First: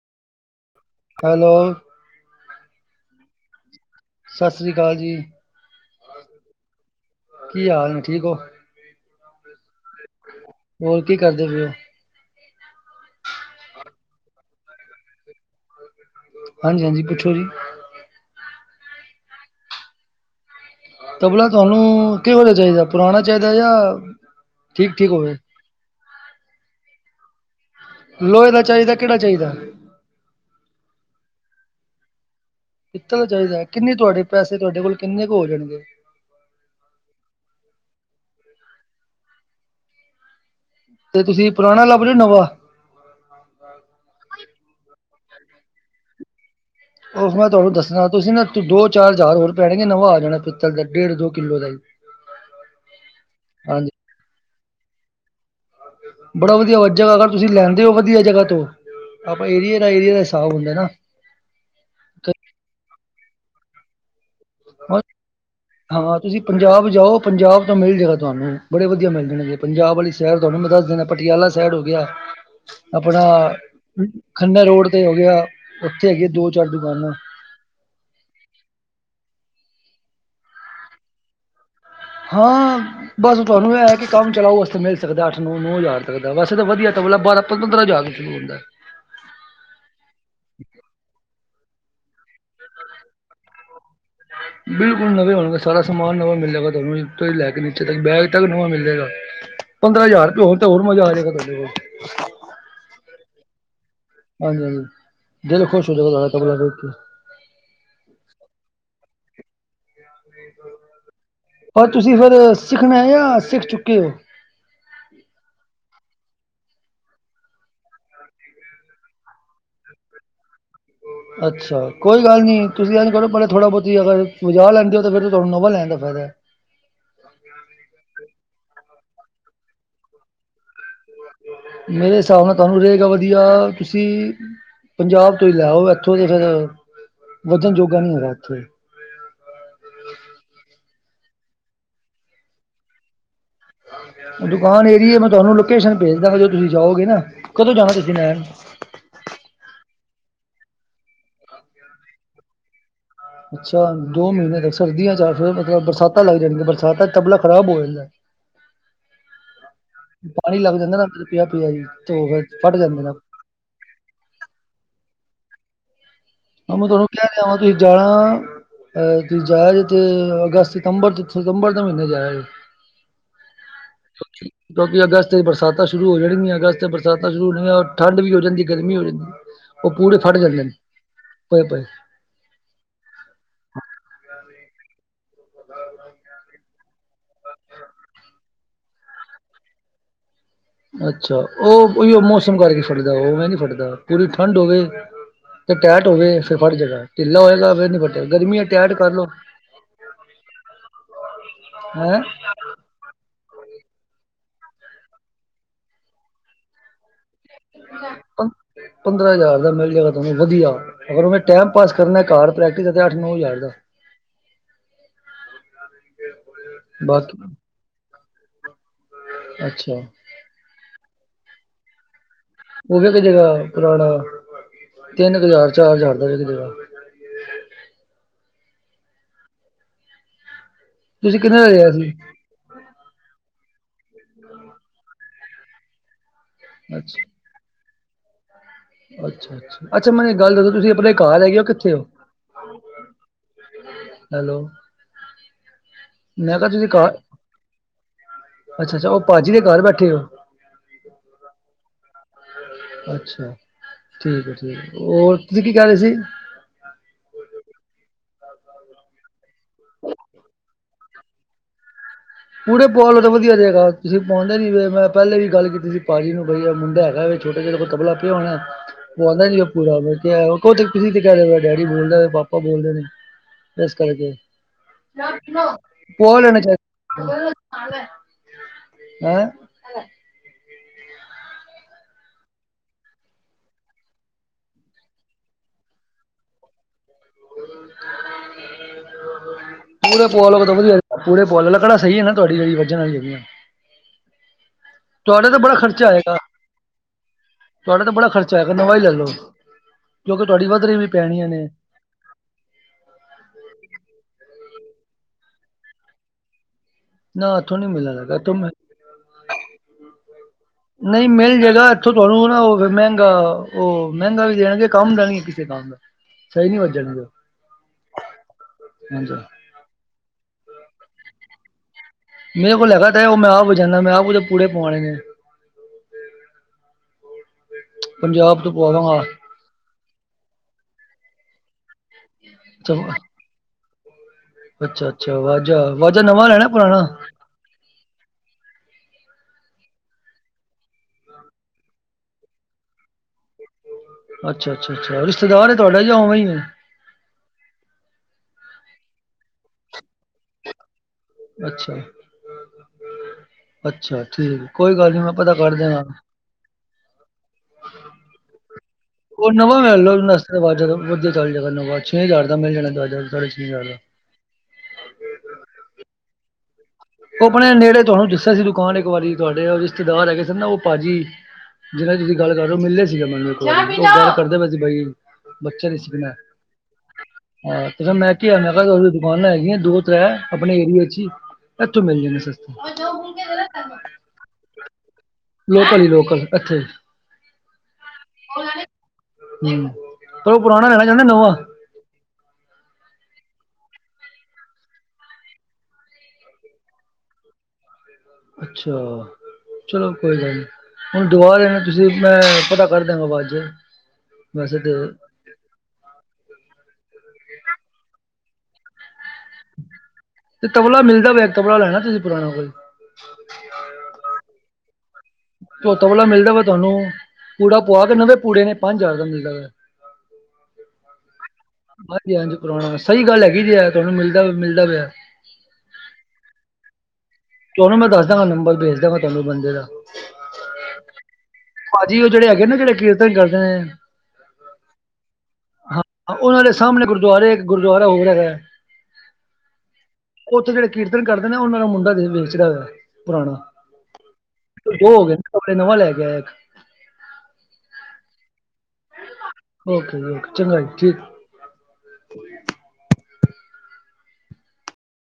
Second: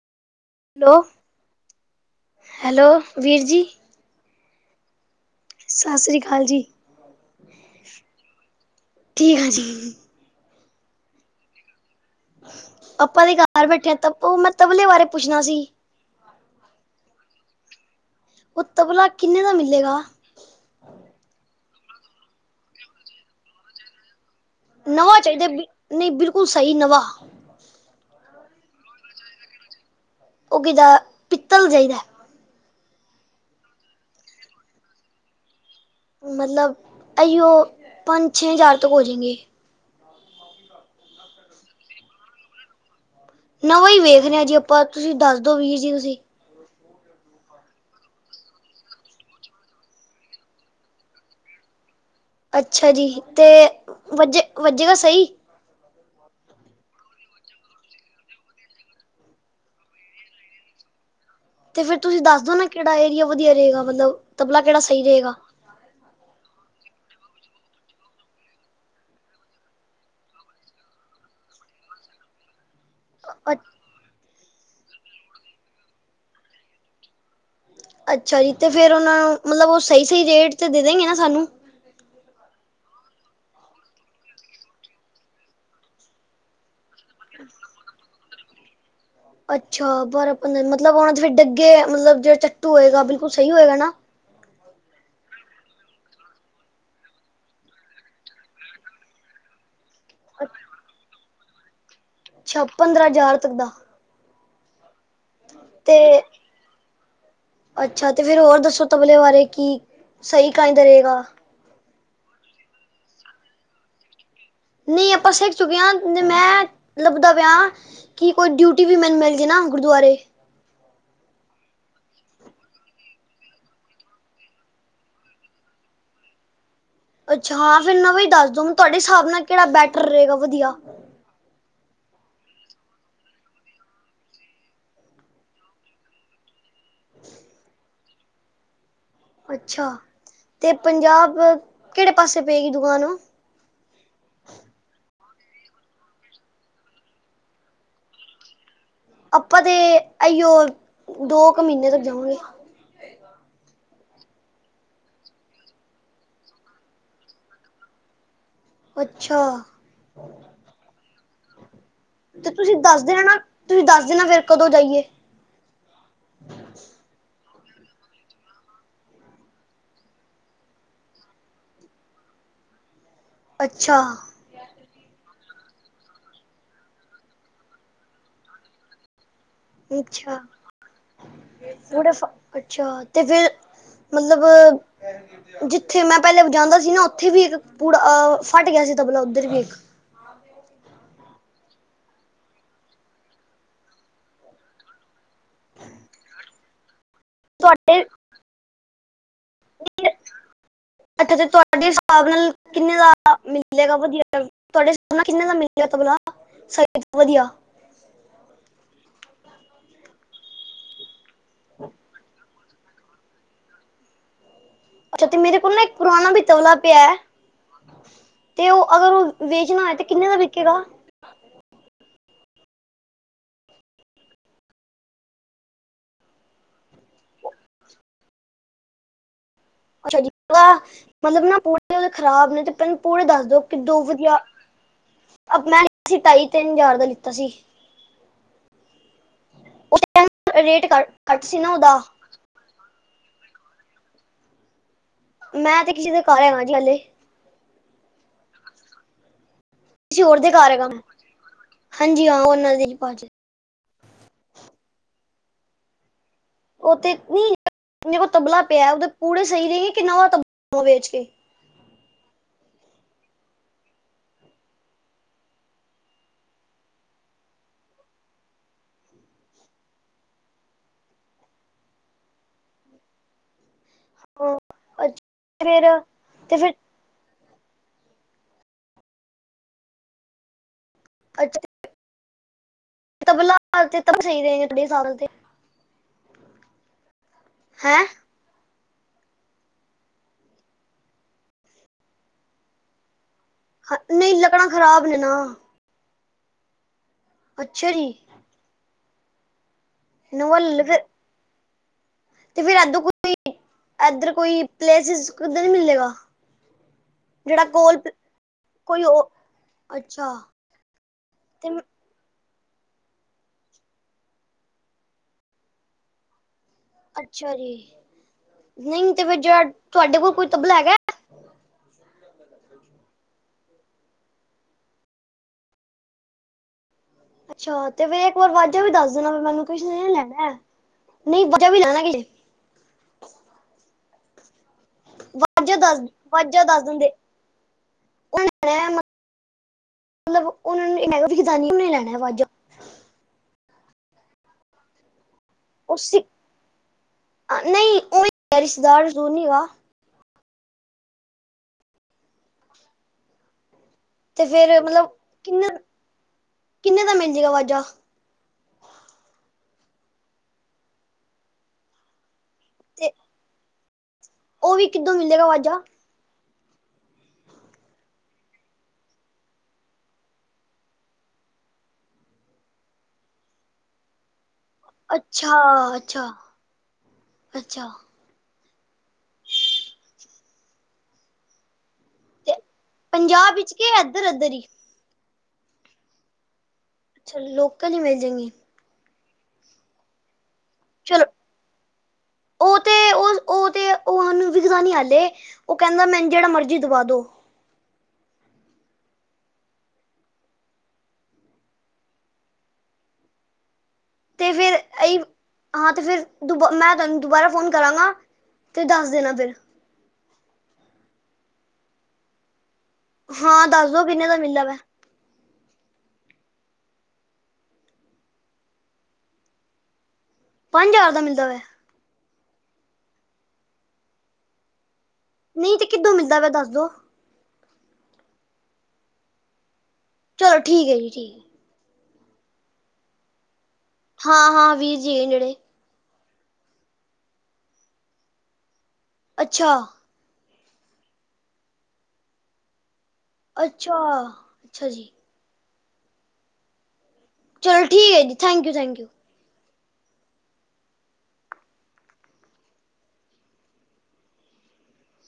Hello. Hello. Hello ਵੀਰ ਜੀ। ਸਤਿ ਸ੍ਰੀ ਅਕਾਲ ਜੀ ਸਤਿ ਸ੍ਰੀ ਅਕਾਲ ਜੀ, ਕੀ ਹਾਲ ਏ ਠੀਕ ਹੋ ਠੀਕ ਆ ਜੀ। ਹੋਰ ਕੀ ਕਰਦੇ ਪਏਓ। ਆਪਾਂ ਤੇ ਘਰ ਬੈਠੇ ਆ ਤੱਪੂ ਮੈਂ ਤਬਲੇ ਬਾਰੇ ਪੁੱਛਣਾ ਸੀ। ਹਾਂਜੀ- ਹਾਂਜੀ ਪੁੱਛੋ ਜੀ। ਉਹ ਤਬਲਾ ਕਿੰਨੇ ਦਾ ਮਿਲੇਗਾ। ਤਬਲਾ ਤੁਹਾਨੂੰ ਕਿਹੋ ਜਿਹਾ ਚਾਹੀਦਾ ਪੁਰਾਣਾ ਚਾਹੀਦਾ ਜਾਂ ਠੀਕ ਠੀਕ ਨਵਾਂ ਹੋਵੇ ਚਾਹੀਦਾ ਨਹੀਂ ਬਿਲਕੁਲ ਸਹੀ ਨਵਾ ਲੋਹੇ ਦਾ ਚਾਹੀਦਾ ਕਿਹੜਾ ਚਾਹੀਦਾ। ਉਹ ਕਿੱਦਾਂ ਪਿੱਤਲ ਚਾਹੀਦਾ। ਪਿੱਤਲ ਚਾਹੀਦਾ ਕਿੰਨੇ ਤੁਹਾਡੇ ਪੈਸੇ ਤੁਹਾਡੇ ਕੋਲ ਕਿੰਨੇ ਕੁ ਹੋ ਜਾਣਗੇ। ਮਤਲਬ ਅਈਓ ਪੰਜ-ਛੇ ਹਜ਼ਾਰ ਤੋਂ ਹੋ ਜਾਏਗੇ। ਤੇ ਤੁਸੀਂ ਪੁਰਾਣਾ ਲੱਭ ਰਹੇਓ ਕੇ ਨਵਾਂ ਨਵਾਂ ਹੀ ਵੇਖਦੇ ਹਾਂ ਜੀ ਆਪਾਂ ਤੁਸੀਂ ਦੱਸ ਦੋ ਵੀਰ ਜੀ ਤੁਸੀਂ ਉਹੋ ਮੈਂ ਤੁਹਾਨੂੰ ਦੱਸਣਾ ਤੁਸੀ ਨਾ ਦੋ-ਚਾਰ ਹਜ਼ਾਰ ਹੋਰ ਪੈਣਗੇ ਨਵਾਂ ਆ ਜਾਣਾ ਪਿੱਤਲ ਦਾ ਡੇਢ ਦੋ ਕਿੱਲੋ ਦਾ ਜੀ ਅੱਛਾ ਜੀ ਤੇ ਹਾਂਜੀ ਵੱਜੇ- ਵੱਜੇਗਾ ਸਹੀ। ਬੜਾ ਵਧੀਆ ਵਜੇ ਗ੍ਹਾ ਅਗਰ ਤੁਸੀਂ ਲੈਂਦੇ ਹੋ ਵਧੀਆ ਜਗ੍ਹਾ ਤੋਂ ਆਪਾਂ ਏਰੀਏ ਦਾ ਏਰੀਏ ਦਾ ਹਿਸਾਬ ਹੁੰਦਾ ਨਾ ਤੇ ਫਿਰ ਤੁਸੀਂ ਦੱਸ ਦੋ ਨਾ ਕਿਹੜਾ ਏਰੀਆ ਵਧੀਆ ਰਹੇਗਾ ਮਤਲਬ ਤਬਲਾ ਕਿਹੜਾ ਨਾ ਸਹੀ ਰਹੇਗਾ। ਹਾਂ ਤੁਸੀਂ ਪੰਜਾਬ ਜਾਓ ਪੰਜਾਬ ਤੋਂ ਮਿਲ ਜਏਗਾ ਤੁਹਾਨੂੰ ਬੜੇ ਵਧੀਆ ਮਿਲ ਜਾਣਗੇ। ਪੰਜਾਬ ਵਾਲੀ ਸ਼ਹਿਰ ਤੁਹਾਨੂੰ ਮੈਂ ਦੱਸ ਦੇਣਾ ਪਟਿਆਲਾ ਸ਼ਹਿਰ ਹੋ ਗਿਆ। ਆਪਣਾ ਖੰਨਾ ਰੋਡ ਤੇ ਹੋ ਗਿਆ ਉੱਥੇ ਹੈਗੇ ਆ ਦੋ-ਚਾਰ ਦੁਕਾਨਾਂ ਅੱਛਾ ਜੀ ਤੇ ਫੇਰ ਉਹ ਨੂੰ ਮਤਲਬ ਉਹ ਸਹੀ-ਸਹੀ ਰੇਟ ਤੇ ਦੇ ਦੇਣਗੇ ਨਾ ਸਾਨੂੰ ਹਾਂ ਬਸ ਤੁਹਾਨੂੰ ਇਹ ਹੈ ਕਿ ਕੰਮ ਚਲਾਓ ਵਾਸਤੇ ਮਿਲ ਸਕਦਾ ਅੱਠ- ਨੌ -ਨੌ ਹਜ਼ਾਰ ਤੱਕ ਦਾ ਵੈਸੇ ਤਾਂ ਵਧੀਆ ਤਬਲਾ ਬਾਰਾਂ, ਪੰਦਰਾਂ ਹਜ਼ਾਰ ਤੋਂ ਸ਼ੁਰੂ ਹੁੰਦਾ। ਅੱਛਾ ਬਾਰਾਂ, ਪੰਦਰਾਂ ਮਤਲਬ ਉਹਨਾ ਦੇ ਫਿਰ ਡੱਗੇ ਆ ਮਤਲਬ ਦੇ ਚੱਟੂ ਹੋਏਗਾ ਬਿਲਕੁਲ ਸਹੀ ਹੋਏਗਾ ਨਾ। ਬਿਲਕੁੱਲ ਨਵੇਂ ਹੋਣਗੇ ਸਾਰਾ ਸਮਾਨ ਨਵਾਂ ਮਿਲ ਜਾਏਗਾ ਤੁਹਾਨੂੰ ਤੋਂ ਹੀ ਲੈ ਕੇ ਨੀਚੇ ਤੱਕ ਬੈਗ ਤੱਕ ਨਵਾਂ ਮਿਲ ਜਾਏਗਾ। ਪੰਦਰਾਂ ਹਜ਼ਾਰ ਰੁਪਏ ਹੋਣ ਤੇ ਹੋਰ ਮਜ਼ਾ ਆ ਜਾਏਗਾ ਤੁਹਾਡੇ ਕੋਲ ਅੱਛਾ, ਪੰਦਰਾਂ ਹਜ਼ਾਰ ਤੱਕ ਦਾ। ਹਾਂਜੀ -ਹਾਂਜੀ ਦਿਲ ਖੁਸ਼ ਹੋ ਜਾਏਗਾ ਤੇ ਤੁਹਾਡਾ ਤਪਲਾ ਦੇਖ ਕੇ ਅੱਛਾ ਤੇ ਫਿਰ ਹੋਰ ਦੱਸੋ ਤਬਲੇ ਬਾਰੇ, ਕੀ ਸਹੀ ਕਿੱਦਾਂ ਦਾ ਰਹੇਗਾ। ਪਰ ਤੁਸੀਂ ਫਿਰ ਸਿੱਖਣਾ ਹੈ ਜਾਂ ਸਿੱਖ ਚੁੱਕੇ ਹੋ। ਨਹੀਂ ਆਪਾਂ ਸਿੱਖ ਚੁੱਕੇ ਹਾਂ ਮੈਂ ਲੱਭਦਾ ਪਿਆ। ਕੀ ਕੋਈ ਡਿਊਟੀ ਵੀ ਮੈਨੂੰ ਮਿਲ ਜੇ ਨਾ ਗੁਰਦੁਆਰੇ ਅੱਛਾ ਕੋਈ ਗੱਲ ਨਹੀਂ ਤੁਸੀਂ ਉਹਨੂੰ ਕਹੋ ਪਹਿਲੇ ਥੋੜ੍ਹਾ ਬਹੁਤੀ ਅਗਰ ਵਜਾਅ ਲੈਂਦੇ ਹੋ ਫਿਰ ਤੁਹਾਨੂੰ ਨਵਾ ਲੈਣ ਦਾ ਫਾਇਦਾ। ਅੱਛਾ ਹਾ ਫਿਰ ਨਵਾ ਈ ਦੱਸਦੂ ਦ ਤੁਹਾਡੇ ਹਿਸਾਬ ਨਾਲ ਕਿਹੜਾ ਬੈਟਰ ਰਹੇਗਾ ਵਧੀਆ। ਮੇਰੇ ਹਿਸਾਬ ਨਾਲ ਤੁਹਾਨੂੰ ਰਹੇਗਾ ਵਧੀਆ ਤੁਸੀਂ ਪੰਜਾਬ ਤੋਂ ਹੀ ਲੈ ਆਓ ਇਥੋਂ ਤੇ ਫਿਰ, ਵਧਣ ਜੋਗਾ ਨੀ ਹੈਗਾ ਇੱਥੇ ਅੱਛਾ ਅਤੇ ਪੰਜਾਬ ਕਿਹੜੇ ਪਾਸੇ ਪਏਗੀ ਦੁਕਾਨ ਦੁਕਾਨ ਏਰੀਏ ਮੈਂ ਤੁਹਾਨੂੰ ਲੋਕੇਸ਼ਨ ਭੇਜ ਦਾਂਗਾ ਜਦੋਂ ਤੁਸੀਂ ਜਾਓਗੇ ਨਾ ਕਦੋਂ ਜਾਣਾ ਤੁਸੀਂ ਲੈਣ ਆਪਾਂ ਤੇ ਅਹੀਓ ਦੋ ਕੁ ਮਹੀਨੇ ਤੱਕ ਜਾਵਾਂਗੇ। ਅੱਛਾ ਦੋ ਮਹੀਨੇ ਤੱਕ ਸਰਦੀਆਂ 'ਚ' ਆ ਫਿਰ ਮਤਲਬ ਬਰਸਾਤਾਂ ਲੱਗ ਜਾਣਗੀਆਂ ਬਰਸਾਤਾਂ 'ਚ'ਤਬਲਾ ਖਰਾਬ ਹੋ ਜਾਂਦਾ। [inaudible] ਅੱਛਾ। ਪਾਣੀ ਲੱਗ ਜਾਂਦਾ ਨਾ ਪਿਆ -ਪਿਆ ਈ ਤੇ ਤੁਸੀਂ ਦੱਸ ਦੇਣਾ- ਨਾ ਤੁਸੀਂ ਦੱਸ ਦੇਣਾ ਫਿਰ ਕਦੋਂ ਜਾਈਏ। ਆ ਮੈਂ ਤੁਹਨੂੰ ਕਿਆ ਤੇ ਹੈਗਾ ਤੁਸੀਂ ਜਾਣਾ ਤੁੂੰ ਜਾਇਆ ਜੇ ਤੇ ਅਗਸਤ, ਸਤੰਬਰ ਤੇ ਸਤੰਬਰ ਦੇ ਮਹੀਨੇ ਜਾਇਆ ਦੇ। ਅੱਛਾ। ਕਿਉਂਕਿ, ਅਗਸਤ 'ਚ'ਬਰਸਾਤਾਂ ਸ਼ੁਰੂ ਹੋ ਜਾਣਗੀਆਂ ਅਗਸਤ ਬਰਾਤਾਂ ਸ਼ੁਰੂ ਹੋਣੀਆਂ ਔਰ ਠੰਡ ਵੀ ਜਾਂਦੀ ਗਰਮੀ ਹੋ ਜਾਂਦੀ। ਉਹ ਅੱਛਾ [unintelligible] ਜਾਂਦੇ ਨੇ ਪਏ ਪਏ [unintelligible] ਅੱਛਾ ਤੇ ਫਿਰ ਮਤਲਬ ਜਿੱਥੇ ਮੈਂ ਪਹਿਲੇ ਜਾਂਦਾ ਸੀ ਨਾ ਉੱਥੇ ਵੀ ਇੱਕ ਪੂੜਾ ਫਟ ਗਿਆ ਸੀ ਤਬਲਾ ਉੱਧਰ ਵੀ ਇੱਕ। ਅੱਛਾ, ਉਹ ਉਹੀਓ ਮੌਸਮ ਕਰਕੇ ਫਟਦਾ ਉਵੇ ਨੀ ਫਟਦਾ ਪੂਰੀ ਠੰਡ ਹੋਵੇ। ਤੇ ਟੈਟ ਹੋਵੇ ਫਿਰ ਖੜ ਜੇਗਾ ਢਿੱਲਾ ਹੋਏਗਾ ਫਿਰ ਨੀ ਤੁਹਾਡੇ ਖੜ ਗਾ ਗਰਮੀ ਐ ਟੈਟ ਕਰਲੋ। [unintelligible] ਅੱਛਾ ਤੇ ਤੁਹਾਡੀ ਹੈਂ ਹਿਸਾਬ ਨਾਲ [unintelligible] ਪੰਦਰਾਂ ਹਜ਼ਾਰ ਦਾ ਮਿਲ ਜਾਏਗਾ ਤੁਹਾਨੂੰ ਵਧੀਆ। ਅਗਰ ਟੈਮ, ਪਾਸ ਕਰਨਾ ਘਰ ਪ੍ਰੈਕਟਿਸ ਅੱਠ ਨੌ ਹਜ਼ਾਰ ਦਾ ਅੱਛਾ, ਤੇ ਮੇਰੇ ਕੋਲ ਨਾ ਇੱਕ ਪੁਰਾਣਾ ਵੀ ਤਬਲਾ ਪਿਆ ਬਾਕੀ ਤੇ ਉਹ ਅਗਰ ਉਹ ਵੇਚਣਾ ਹੈ ਅੱਛਾ ਤੇ ਕਿੰਨੇ ਦਾ ਵਿਕੇਗਾ? ਉਹ ਵਿਕ ਜਗਾ ਪੁਰਾਣਾ ਤਿੰਨ ਹਜ਼ਾਰ, ਚਾਰ ਹਜ਼ਾਰ ਦਾ ਵਿਕ ਜਾਏਗਾ। ਅੱਛਾ ਜੀ, ਜਿਕਾਂ ਤੁਸੀਂ ਮਤਲਬ ਨਾ ਕਿੰਨੇ ਦਾ ਲਿਆ ਪੂਟੈ ਉਹਦੇ ਸੀ ਖ਼ਰਾਬ ਨੇ ਤੇ ਤੈਨੂੰ ਪੂਰੇ ਦੱਸ ਦੋ ਕਿਦੋ ਵਧੀਆ ਮੈਂ ਸੀ ਤਈ ਤਿੰਨ ਹਜ਼ਾਰ ਦਾ ਅੱਛਾ ਲਿੱਤਾ ਸੀ। ਅੱਛਾ, ਉਸ ਅੱਛਾ-ਅੱਛਾ ਟਾਈਮ ਮੈਨੂੰ ਇੱਕ ਗੱਲ ਦੱਸੋ? ਰੇਟ ਤੁਸੀਂ ਘੱਟ ਆਪਣੇ ਘਰ ਘੱਟ ਹੈਗੇ ਸੀ ਹੋ ਨਾ ਕਿੱਥੇ ਉਹਦਾ ਹੋ? [unintelligible] ਹੈਲੋ ਮੈਂ ਤੇ ਕਿਸੇ ਦੇ ਘਰ ਮੈਂ ਹੈਗਾ ਕਿਹਾ ਜੀ ਹਾਲੇ। ਅੱਛਾ-ਅੱਛਾ ਉਹ ਭਾਅਜੀ ਦੇ ਘਰ ਬੈਠੇ ਹੋ। [unintelligible] ਹਾਂਜੀ ਹਾਂ ਉਹ ਅੱਛਾ, ਠੀਕ ਐ ਠੀਕ ਐ ਹੋਰ ਤੁਸੀਂ ਕੀ ਕਹਿ ਰਹੇ ਸੀ। ਉਹ ਤੇ ਨੀ ਕੋ ਤਬਲਾ ਪਿਆ ਉਹਦੇ ਪੂੜੇ ਸਹੀ ਨੇ ਗੀ ਕਿੰਨਾ ਉਹ ਤਬਲਾ ਵੇਚ ਕੇ। ਪੂੜੇ ਪਵਾ ਲੋ ਤਾਂ ਵਧੀਆ ਰਹੇਗਾ। ਤੁਸੀਂ ਪਵਾਂਦੇ ਨੀ। ਮੈਂ ਪਹਿਲੇ ਵੀ ਗੱਲ ਕੀਤੀ ਸੀ ਭਾਜੀ ਨੂੰ ਵਧੀਆ ਮੁੰਡਾ ਹੈਗਾ ਵੇ। ਛੋਟਾ ਜਿਹਾ ਕੋ ਤਬਲਾ ਪਿਆ ਹੋਣਾ ਆ। ਪਵਾਂਦਾ ਨੀ ਪੂਰਾ ਮੈਂ ਕਿਹਾ ਤੁਸੀਂ ਤੇ ਕਹਿ ਰਹੇਂ ਓ ਡੈਡੀ ਬੋਲਦੀ ਨੇੇ ਪਾਪਾ ਬੋਲਦੇ ਨੇ। ਇਸ ਕਰਕੇ ਹਾਂ ਅੱਛਾ ਫਿਰ ਪਵਾ ਤੇ ਲੈਣੇ ਆ ਫਿਰ ਚਲ। [unintelligible] ਹੈਂ [unintelligible] ਹੈਂ। ਵਾਹਿਗੁਰੂ। ਪੂੜੇ ਪੁਆ ਲੋ ਗੇ ਤਾ ਵਧੀਆ। ਪੂੜੇ ਪੁਆ ਲੈਣਾ ਮੈ ਕਿਹਨਾ ਸਹੀ ਐ ਨਾ ਤੁਹਾਡੀ ਜਿਹੜੀ ਵੱਜਣ ਵਾਲੀ ਹੈਗੀ। ਨਹੀਂ ਲੱਕੜਾਂ ਖਰਾਬ ਨੇ [inaudible] ਨਾ ਤੁਹਾਡਾ ਤਾਂ ਬੜਾ ਖ਼ਰਚਾ ਆਏਗਾ। ਅੱਛਾ ਤੁਹਾਡਾ ਜੀ ਤਾਂ ਬੜਾ ਖਰਚਾ ਆਏਗਾ ਨਵਾ ਹੀ ਲੈ ਲਓ। ਕਿਉਂਕਿ ਇਨੋਵਾ ਤੁਹਾਡੀ ਲੈ ਲਓ ਵੱਧ ਫਿਰ ਰਹੀ ਪੈਣੀਆਂ ਨੇ। ਤੇ ਫਿਰ ਇਧ ਕੋਈ ਇਧਰ ਕੋਈ ਪਲੇਸ਼ ਉਧ ਨੀ ਮਿਲੇਗਾ। ਨਾ ਜਿਹੜਾ ਇੱਥੋ ਨੀ ਕੋਲ ਮਿਲੇ ਗਾ। ਕੋਈ ਉਹ [unintelligible] ਅੱਛਾ ਨਹੀਂ ਮਿਲ ਤੇ ਜਾਏਗਾ। ਉੱਥੋਂ ਤੁਹਾਨੂੰ ਨਾ ਉਹ ਮਹਿੰਗਾ ਉਹ ਮਹਿੰਗਾ ਵੀ ਦੇਣਗੇ ਕੰਮ ਦਾ ਨੀ ਕਿਸੇ ਦਾ। ਸਹੀ ਨੀ ਹੋਏਗਾ। ਅੱਛਾ ਜੀ, ਨਹੀਂ ਤੇ ਫਿਰ ਹਾਂਜੀ। ਜਿਹੜਾ ਤੁਹਾਡੇ ਕੋਲ ਕੋਈ ਤਬਲਾ ਹੈਗਾ। ਮੇਰੇ ਕੋਲ ਹੈਗਾ ਤਾਂ ਐ। ਉਹ ਮੈਂ ਆਪ ਵਜਾਣਾ ਮੈਂ ਆਪ ਉਹਦੇ ਪੂੜੇ ਪਾਆਉਣੇ ਨੇ। ਅੱਛਾ ਤੇ ਫੇਰ ਇੱਕ ਵਾਰ ਪੰਜਾਬ ਤੋਂ ਵਾਜਾ ਵੀ ਦੱਸ ਪਵਾਵਾਂਗਾ। ਦੇਣਾ ਮੈਨੂੰ ਕਿਸ ਲੈਣਾ। ਨਹੀਂ ਵਾਜਾ ਵੀ ਲੈ ਲਾ ਗੇ ਜੀ। ਚਲੋ ਹੁਣ ਅੱਛਾ-ਅੱਛਾ ਵਾਜਾ, ਦੱਸ ਵਾਜਾ ਨਵਾਂ ਲੈਣਾ ਅ ਦੱਸ ਪੁਰਾਣਾ। ਦਿੰਦੇ ਉਹ ਲੈਣਾ, [unintelligible] ਉਹੀ ਲੈਣਾ ਵਾਜਾ। ਅੱਛਾ, ਅੱਛਾ, ਅੱਛਾ- ਅੱਛਾ ਰਿਸ਼ਤੇਦਾਰ ਉਹ ਤੁਹਾਡਾ ਜਾਂ ਉਵੇਂ ਐ। ਨਹੀਂ ਉਵੇਂ ਈ ਆ ਰਿਸ਼ਤੇਦਾਰ ਦੂਰ ਨੀ ਹੈਗਾ। [unintelligible] ਅੱਛਾ ਅੱਛਾ ਤੇ ਠੀਕ ਫੇਰ ਕੋਈ ਗੱਲ ਮਤਲਬ ਨੀ ਮੈਂ ਪਤਾ ਕਿੰਨੇ ਕਰ ਦੇਗਾ। ਕਿੰਨੇ ਦਾ ਮਿਲ ਜੇ ਗਾ ਵਾਜਾ। ਉਹ ਨਵਾਂ ਮਿਲ ਲਓ ਵਾਜ਼ਾ ਵਧੀਆ ਚੱਲ ਜਾਗਾ ਨਵਾਂ ਛੇ ਹਜ਼ਾਰ ਦਾ ਮਿਲ ਜਾਣਾ ਤੇ ਵਾਜ਼ਾ ਸਾਢੇ ਛੇ ਹਜ਼ਾਰ ਦਾ। ਉਹ ਵੀ ਕਿੱਦੋਂ ਮਿਲੇਗਾ ਵਾਜਾ? ਉਹ ਆਪਣੇ ਨੇੜੇ ਤੁਹਾਨੂੰ ਦੱਸਿਆ ਸੀ ਦੁਕਾਨ ਇੱਕ ਵਾਰੀ ਤੁਹਾਡੇ ਰਿਸ਼ਤੇਦਾਰ ਹੈਗੇ ਸ ਨਾ। ਉਹ ਭਾਜੀ ਜਿੰਨਾ ਦੀ ਤੁਸੀਂ ਗੱਲ ਕਰਦੇ ਹੋ ਮਿਲੇ ਸੀਗੇ। ਚਾਹ ਪੀ ਲੋ। ਮੈਨੂੰ ਗੱਲ ਕਰਦੇ ਪਏ ਸੀ। ਬਾਈ ਅੱਛਾ ਬੱਚਾ ਨਹੀਂ ਸੀ ਅੱਛਾ ਮੈਂ ਅੱਛਾ [unintelligible] ਤੇ ਮੈਂ ਮੈਂ ਕਿਹਾ ਤੁਹਾਡੇ ਦੁਕਾਨਾਂ ਹੈਗੀਆਂ ਦੋ ਤੈ ਆਪਣੇ ਏਰੀਏ 'ਚ ਹੀ ਇੱਥੋਂ ਮਿਲ ਜਾਂਣੇ ਤੇ ਸਸਤੀ। ਪੰਜਾਬ ਵਿਚ ਕੇ ਇਧਰ- ਉਧਰ ਈ। ਲੋਕਲ ਹੀ ਲੋਕਲ ਇਥੇ ਅੱਛਾ ਲੋਕਲ ਹੀ ਮਿਲ ਜਾਏਗੀ। [unintelligible] ਤੂੰ ਪੁਰਾਣਾ ਲੈ ਕੇ ਜਾਣਾ ਚਲੋ ਜਾ ਨਵਾਂ। ਉਹ ਤੇ ਉਹ ਉਹ ਤੇ ਉਹ ਉਹਨੂੰ ਵਿਕਦਾ ਨੀ ਹਾਲੇ ਉਹ ਕਹਿੰਦਾ ਮੈਨੂੰ ਜਿਹੜਾ ਮਰਜ਼ੀ ਦਬਾ ਦੋ। ਅੱਛਾ ਚਲੋ ਕੋਈ ਗੱਲ ਨੀ ਹੁਣ ਦਬਾ ਦੇਨਾ। ਤੁਸੀਂ ਮੈਂ ਪਤਾ ਕਰ ਦਿਆਂਗਾ ਬਾਅਦ 'ਚ। ਫਿਰ ਵੈਸੇ ਤੇ ਇਹੀ ਹਾਂ ਤੇ ਫਿਰ ਦੁਬ ਮੈਂ ਤੈਨੂੰ ਦੁਬਾਰਾ ਫ਼ੋਨ ਕਰਾਂਗਾ ਤੇ ਦੱਸ ਦੇਣਾ ਫਿਰ। ਤੇ ਤਬਲਾ ਮਿਲਦਾ ਪਿਆ ਤਬਲਾ ਲੈਣਾ ਤੁਸੀਂ ਪੁਰਾਣਾ। ਹਾਂ ਦੱਸ ਦੋ ਕਿੰਨੇ ਦਾ ਮਿਲਦਾ ਵਾ। ਤਬਲਾ ਮਿਲਦਾ ਵਾ ਤੁਹਾਨੂੰ, ਕੂੜਾ ਪਆ ਨਵੇਂ ਕੂੜੇ ਨੇ ਪੰਜ ਹਜ਼ਾਰ ਦਾ ਮਿਲਦਾ ਵਾ। ਪੰਜ ਹਜ਼ਾਰ ਦਾ ਮਿਲਦਾ ਵਾ। ਹਾਂਜੀ- ਹਾਂਜੀ ਪੁਰਾਣਾ ਸਹੀ ਗੱਲ ਹੈਗੀ ਜੇ ਤੁਹਾਨੂੰ ਮਿਲਦਾ ਪਿਆ- ਮਿਲਦਾ ਪਿਆ। ਨਹੀਂ ਤੇ ਕਿੱਦੋਂ ਮਿਲਦਾ ਵ ਦੱਸ ਦੋ? ਤੁਹਾਨੂੰ ਮੈਂ ਦੱਸ ਦਾਂਗਾ ਨੰਬਰ ਵੇਜ ਦਾਂਗਾ ਤੁਹਾਨੂੰ ਬੰਦੇ ਦਾ। ਚਲੋ ਠੀਕ ਹੈ ਜੀ ਠੀਕ ਐ। ਭਾਜੀ ਉਹ ਜਿਹੜੇ ਹੈਗੇ ਨਾ ਜਿਹੜੇ ਕੀਰਤਨ ਕਰਦੇ ਨੇ। ਹਾਂ- ਹਾਂ ਵੀਰ ਜੀ ਜਿਹੜੇ ਹਾਂ ਉਹਨਾਂ ਦੇ ਸਾਹਮਣੇ ਗੁਰਦੁਆਰੇ ਗੁਰਦੁਆਰਾ ਇੱਕ ਹੋਰ ਹੈਗਾ। ਅੱਛਾ। ਉੱਥੇ ਜਿਹੜੇ ਕੀਰਤਨ ਕਰਦੇ ਨੇ ਉਹਨਾਂ ਦਾ ਮੁੰਡਾ ਵੇਚਦਾ ਗਾ। ਪੁਰਾਣਾ, ਅੱਛਾ, ਅੱਛਾ ਜੀ ਦੋ ਹੋ ਗਏ ਨਾ ਕੜੇ ਨਵਾਂ ਲੈ ਕੇ ਆ ਇੱਕ। ਚਲੋ ਠੀਕ ਐ ਜੀ thank you you- thank you. [unintelligible] Okay ਓ ਚੰਗਾ ਜੀ ਠੀਕ ਐ।